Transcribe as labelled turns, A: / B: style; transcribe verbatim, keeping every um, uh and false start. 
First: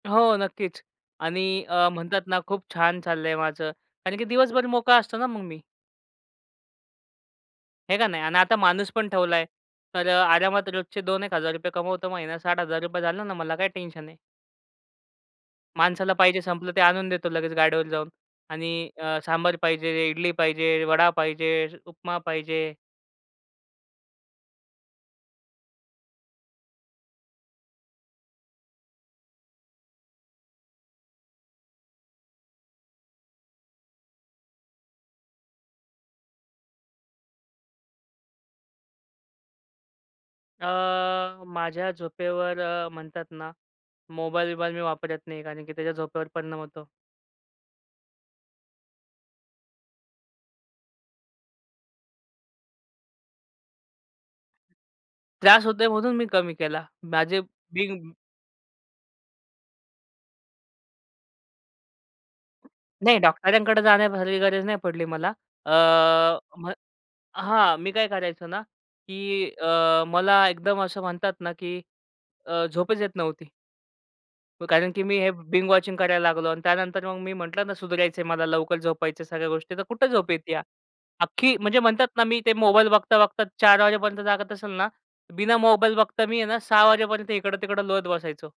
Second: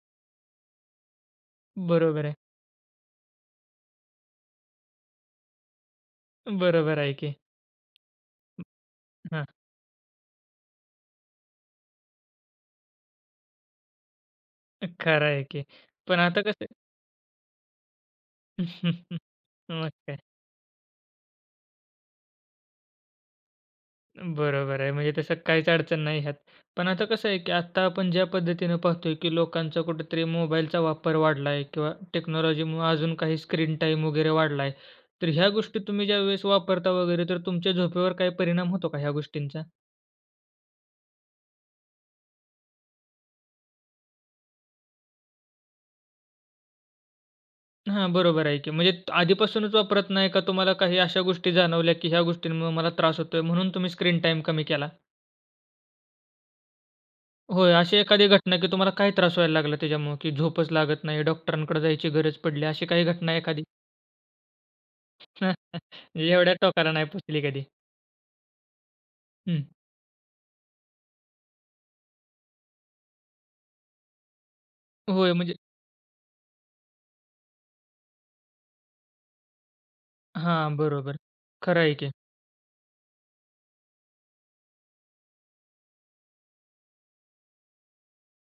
A: हो, नक्कीच आणि अ, म्हणतात
B: बरोबर आहे.
A: ना खूप छान चाललंय माझं कारण की दिवसभर मोकळा असतो ना मग मी.
B: बरोबर आहे की.
A: आहे का नाही आणि आता माणूस पण ठेवलाय.
B: हं.
A: तर अ, आरामात रोजचे दोन एक हजार रुपये कमवतो महिन्यात साठ हजार रुपये झाला ना, मला काय टेन्शन आहे.
B: खरं आहे की.
A: माणसाला
B: पण
A: पाहिजे
B: आता कसं
A: संपलं
B: आहे
A: ते आणून देतो लगेच गाडीवर जाऊन आणि अ, सांभर
B: मग
A: पाहिजे,
B: काय.
A: इडली पाहिजे, वडा पाहिजे, उपमा पाहिजे
B: बरोबर आहे, म्हणजे तसं काहीच अडचण नाही ह्यात. पण आता कसं आहे, की आत्ता आपण ज्या पद्धतीने पाहतोय, की लोकांचा कुठेतरी मोबाईलचा वापर वाढलाय किंवा टेक्नॉलॉजीमूळे अजून काही स्क्रीन टाईम वगैरे वाढलाय. तर ह्या गोष्टी तुम्ही ज्यावेळेस वापरता वगैरे, तर तुमच्या झोपेवर काय परिणाम होतो का ह्या गोष्टींचा?
A: अ, माझ्या झोपेवर म्हणतात ना मोबाईल बिबाईल मी वापरत नाही कारण की त्याच्या झोपेवर परिणाम होतो.
B: हां, बरोबर आहे की म्हणजे आधीपासूनच वापरत नाही का तुम्हाला काही अशा गोष्टी जाणवल्या, की ह्या गोष्टींमुळे मला त्रास होतोय म्हणून तुम्ही स्क्रीन टाईम कमी केला?
A: त्रास होतोय म्हणून मी कमी केला. माझे
B: होय, अशी
A: बिंग
B: एखादी घटना की तुम्हाला काय त्रास व्हायला लागला त्याच्यामुळे, की झोपच लागत नाही. डॉक्टरांकडे जायची गरज पडली अशी काही
A: नाही
B: घटना एखादी?
A: डॉक्टरांकडे जाण्यासारखी गरज नाही पडली मला. अ,
B: एवढ्या
A: म्ह
B: टोकाला नाही पोचली कधी.
A: हां, मी काय करायचो ना की
B: हं.
A: अ, मला एकदम असं म्हणतात ना, की अ, झोपच येत नव्हती. कारण की मी हे
B: होय म्हणजे
A: बिंग वॉचिंग करायला लागलो आणि त्यानंतर मग मी म्हटलं ना सुधारायचंय मला. लवकर झोपायचंय सगळ्या गोष्टी, तर कुठे झोप येते.
B: हां, बरोबर.
A: अख्खी म्हणजे
B: खरं आहे
A: म्हणतात
B: की.
A: ना मी ते मोबाईल बघता-बघता चार वाजेपर्यंत जागत असेल ना, बिना मोबाईल बघता मी आहे ना सहा वाजेपर्यंत इकडं-तिकडं लोळत बसायचो.